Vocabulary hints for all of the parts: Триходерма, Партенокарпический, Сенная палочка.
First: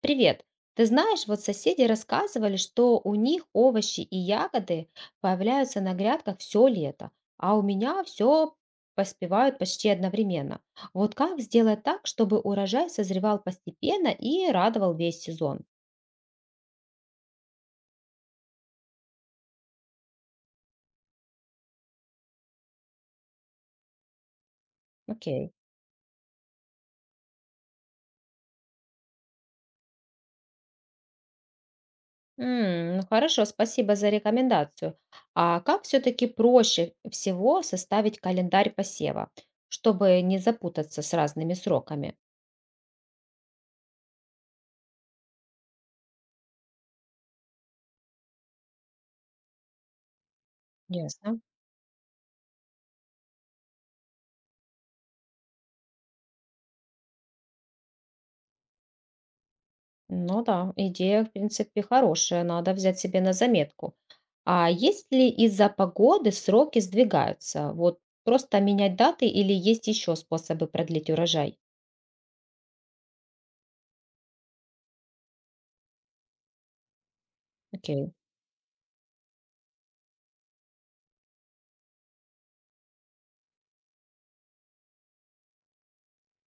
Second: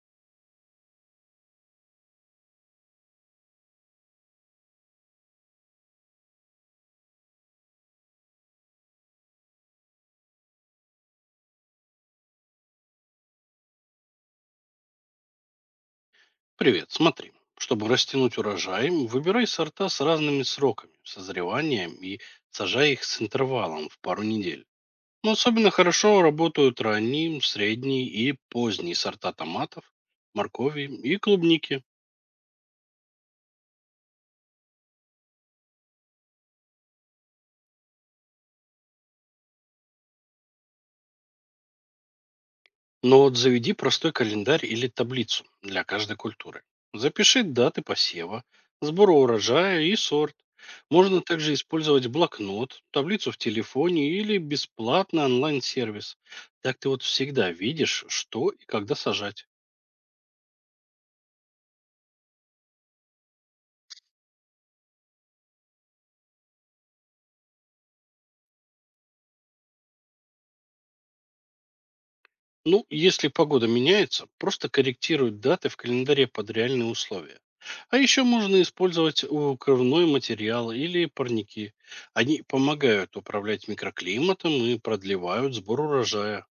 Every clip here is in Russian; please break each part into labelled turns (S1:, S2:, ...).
S1: Привет. Ты знаешь, вот соседи рассказывали, что у них овощи и ягоды появляются на грядках все лето, а у меня все поспевают почти одновременно. Вот как сделать так, чтобы урожай созревал постепенно и радовал весь сезон?
S2: Привет, смотри. Чтобы растянуть урожай, выбирай сорта с разными сроками созревания и сажай их с интервалом в пару недель. Но
S1: Окей.
S2: особенно хорошо работают ранние, средние и поздние сорта томатов, моркови и клубники.
S1: Ну хорошо, спасибо за рекомендацию. А как все-таки проще всего составить календарь посева, чтобы не запутаться с разными сроками?
S2: Но вот заведи простой календарь или таблицу для каждой культуры. Запиши даты посева, сбора урожая и сорт. Можно
S1: Ясно.
S2: также использовать блокнот, таблицу в телефоне или бесплатный онлайн-сервис. Так ты вот всегда видишь, что и когда сажать.
S1: Ну да, идея, в принципе, хорошая, надо взять себе на заметку. А если из-за погоды сроки сдвигаются? Вот просто менять даты или есть еще способы продлить урожай?
S2: Ну, если погода меняется, просто корректируют даты в календаре под реальные условия. А
S1: Окей.
S2: еще можно использовать укрывной материал или парники. Они помогают управлять микроклиматом и продлевают сбор урожая.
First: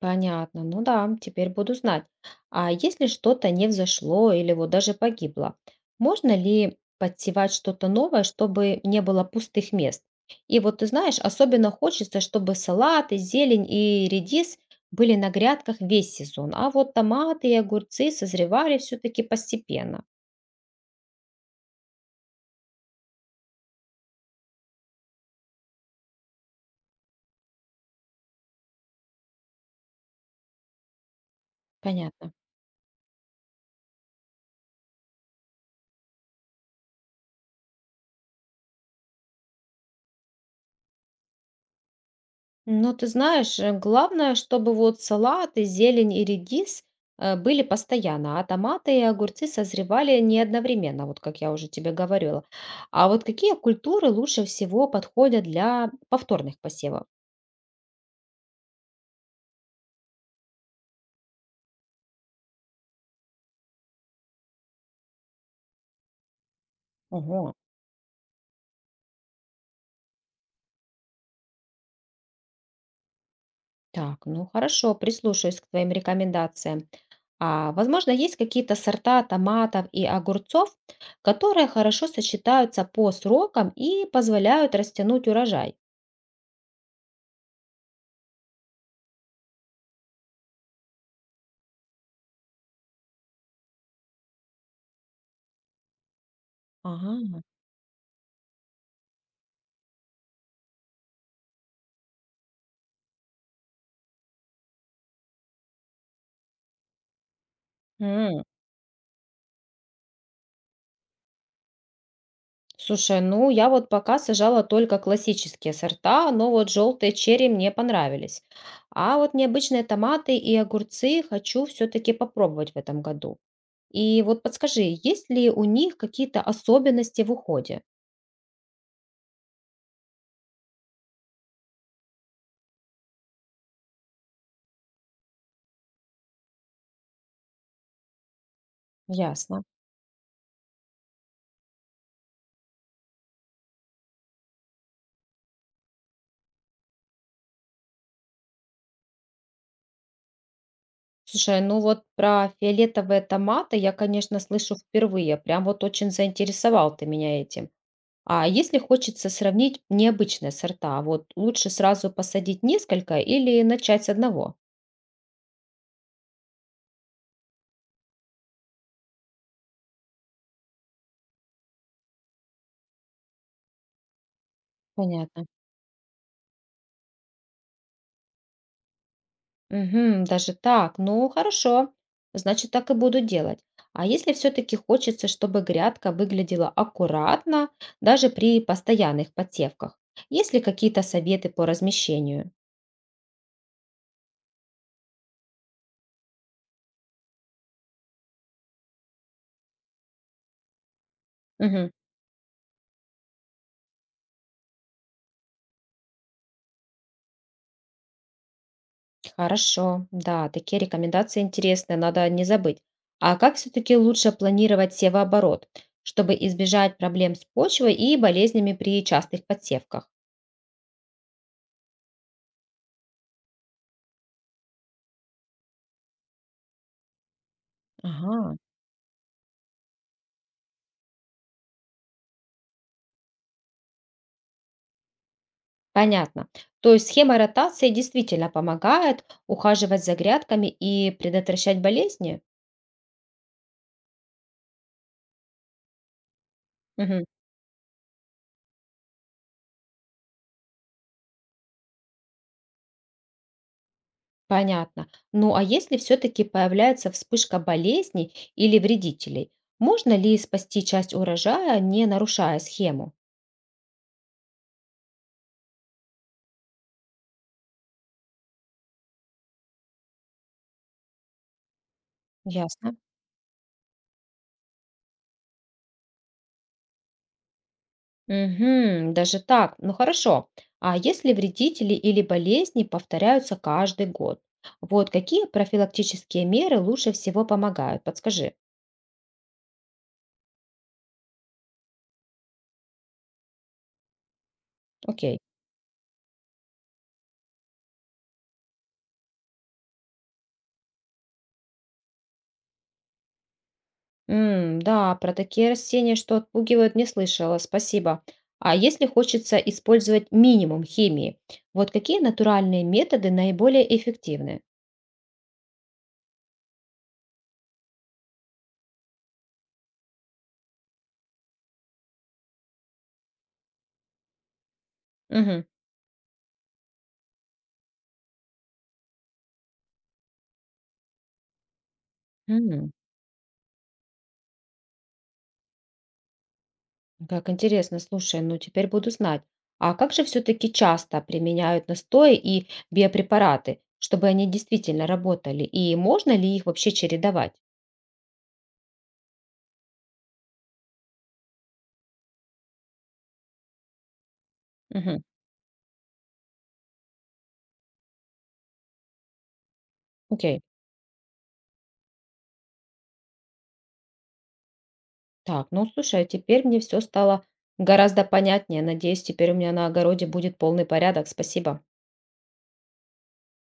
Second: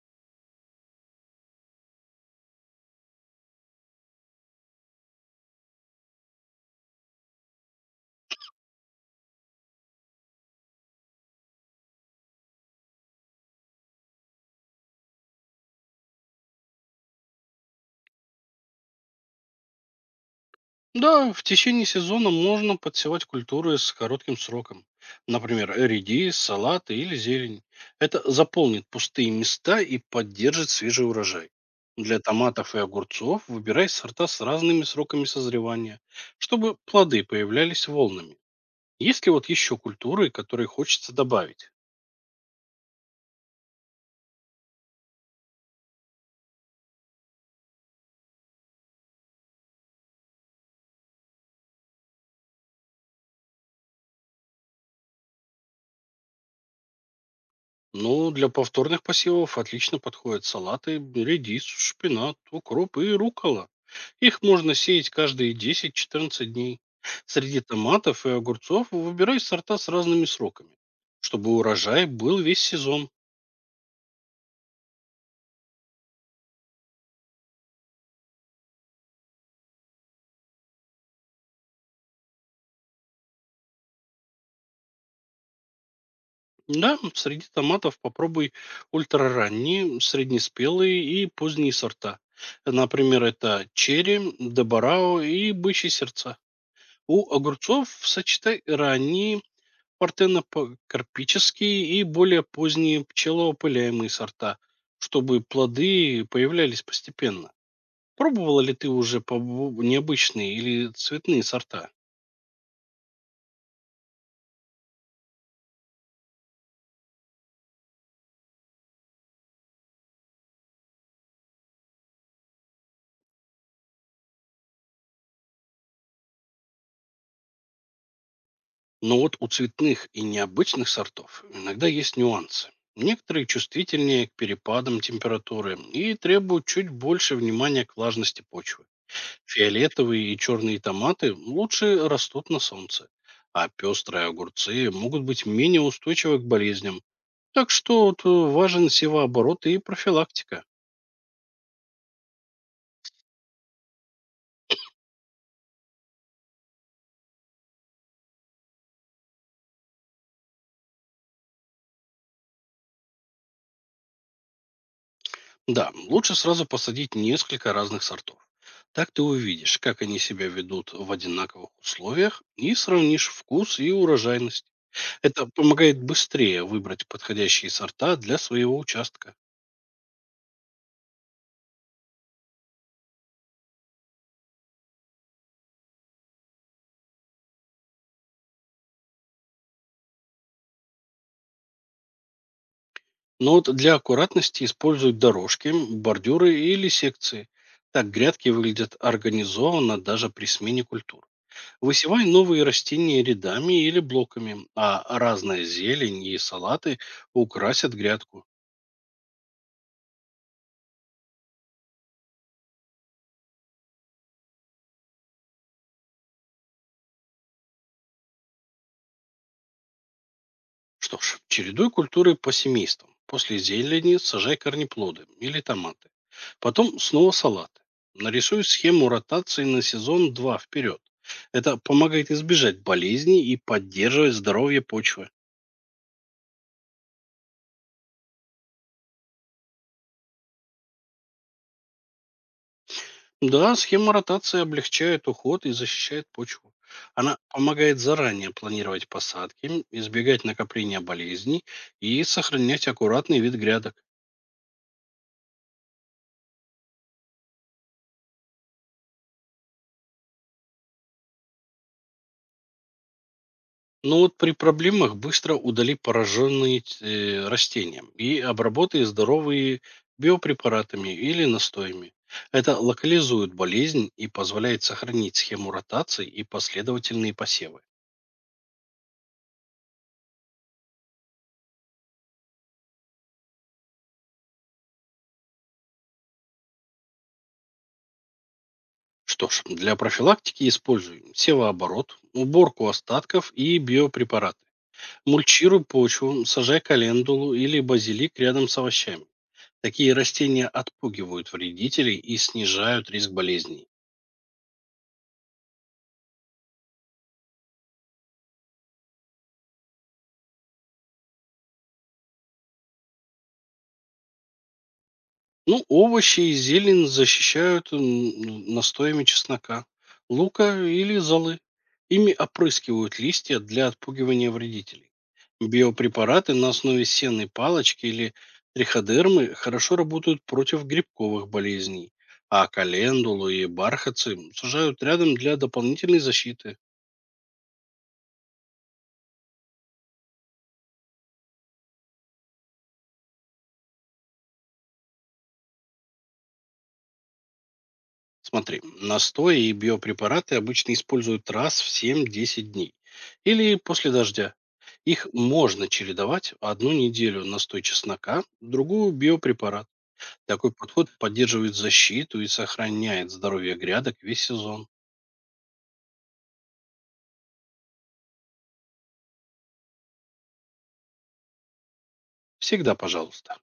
S1: Понятно, ну да, теперь буду знать. А если что-то не взошло или вот даже погибло, можно ли подсевать что-то новое, чтобы не было пустых мест? И вот ты знаешь, особенно хочется, чтобы салаты, зелень и редис были на грядках весь сезон, а вот томаты и огурцы созревали все-таки постепенно.
S2: Да, в течение сезона можно подсевать культуры с коротким сроком. Например, редис, салаты или зелень. Это заполнит пустые места и поддержит свежий урожай. Для
S1: Понятно.
S2: томатов и огурцов выбирай сорта с разными сроками созревания, чтобы плоды появлялись волнами. Есть ли вот еще культуры, которые хочется добавить?
S1: Ну, ты знаешь, главное, чтобы вот салаты, зелень и редис были постоянно, а томаты и огурцы созревали не одновременно, вот как я уже тебе говорила. А вот какие культуры лучше всего подходят для повторных посевов?
S2: Ну, для повторных посевов отлично подходят салаты, редис, шпинат, укроп и рукола. Их можно сеять каждые 10-14 дней.
S1: Ого,
S2: Среди томатов и огурцов выбирай сорта с разными сроками, чтобы урожай был весь сезон.
S1: так, ну хорошо, прислушаюсь к твоим рекомендациям. А возможно, есть какие-то сорта томатов и огурцов, которые хорошо сочетаются по срокам и позволяют растянуть урожай?
S2: Да, среди томатов попробуй ультраранние, среднеспелые и поздние сорта. Например, это черри, добарао и бычьи сердца. У
S1: Ага.
S2: огурцов сочетай ранние, партенопокарпические и более поздние пчелоопыляемые сорта, чтобы плоды появлялись постепенно.
S1: М.
S2: Пробовала ли ты уже необычные или цветные сорта?
S1: Слушай, ну я вот пока сажала только классические сорта, но вот желтые черри мне понравились. А вот необычные томаты и огурцы хочу все-таки попробовать в этом году. И вот подскажи, есть ли у них какие-то особенности в уходе?
S2: Но вот у цветных и необычных сортов иногда есть нюансы. Некоторые чувствительнее к перепадам температуры и требуют чуть больше внимания к влажности почвы.
S1: Ясно.
S2: Фиолетовые и черные томаты лучше растут на солнце, а пестрые огурцы могут быть менее устойчивы к болезням. Так что тут важен севооборот и профилактика.
S1: Слушай, ну вот про фиолетовые томаты я, конечно, слышу впервые. Прям вот очень заинтересовал ты меня этим. А если хочется сравнить необычные сорта, вот лучше сразу посадить несколько или начать с одного?
S2: Да, лучше сразу посадить несколько разных сортов. Так ты увидишь, как они себя ведут в одинаковых условиях и сравнишь вкус и урожайность. Это
S1: Понятно.
S2: помогает быстрее выбрать подходящие сорта для своего участка.
S1: Мгм. Даже так. Ну, хорошо. Значит, так и буду делать. А если все-таки хочется, чтобы грядка выглядела аккуратно, даже при постоянных подсевках? Есть ли какие-то советы по размещению?
S2: Но вот для аккуратности используют дорожки, бордюры или секции. Так грядки выглядят организованно даже при смене культур.
S1: Мгм.
S2: Высевай новые растения рядами или блоками, а разная зелень и салаты украсят грядку.
S1: Хорошо. Да, такие рекомендации интересные, надо не забыть. А как все-таки лучше планировать севооборот, чтобы избежать проблем с почвой и болезнями при частых подсевках?
S2: Что ж, чередуй культуры по семействам. После зелени сажай корнеплоды или томаты. Потом снова салаты.
S1: Ага.
S2: Нарисуй схему ротации на сезон 2 вперед. Это помогает избежать болезней и поддерживать здоровье почвы.
S1: Понятно. То есть схема ротации действительно помогает ухаживать за грядками и предотвращать болезни?
S2: Да, схема ротации облегчает уход и защищает почву.
S1: Мгм.
S2: Она помогает заранее планировать посадки, избегать накопления болезней и сохранять аккуратный вид грядок.
S1: Понятно. Ну а если все-таки появляется вспышка болезней или вредителей, можно ли спасти часть урожая, не нарушая схему?
S2: Но вот при проблемах быстро удали пораженные растения и обработай здоровые биопрепаратами или настоями. Это
S1: Ясно.
S2: локализует болезнь и позволяет сохранить схему ротации и последовательные посевы.
S1: Угу, даже так. Ну хорошо. А если вредители или болезни повторяются каждый год? Вот какие профилактические меры лучше всего помогают? Подскажи.
S2: Что ж, для профилактики используй севооборот, уборку остатков и биопрепараты.
S1: Окей.
S2: Мульчируй почву, сажай календулу или базилик рядом с овощами. Такие растения отпугивают вредителей и снижают риск болезней.
S1: Да, про такие растения, что отпугивают, не слышала, спасибо. А если хочется использовать минимум химии, вот какие натуральные методы наиболее эффективны?
S2: Ну, овощи и зелень защищают настоями чеснока, лука или золы. Ими опрыскивают листья для отпугивания вредителей.
S1: Мгм.
S2: Биопрепараты на основе сенной палочки или триходермы хорошо работают против грибковых болезней, а
S1: М,
S2: календулу и бархатцы сажают рядом для дополнительной защиты.
S1: Как интересно, слушай, ну теперь буду знать. А как же все-таки часто применяют настои и биопрепараты, чтобы они действительно работали? И можно ли их вообще чередовать?
S2: Смотри, настои и биопрепараты обычно используют раз в 7-10 дней или после дождя.
S1: Мгм.
S2: Их можно чередовать: одну неделю настой чеснока, другую биопрепарат.
S1: Окей.
S2: Такой подход поддерживает защиту и сохраняет здоровье грядок весь сезон.
S1: Так, ну слушай, а теперь мне все стало гораздо понятнее. Надеюсь, теперь у меня на огороде будет полный порядок. Спасибо.
S2: Всегда пожалуйста.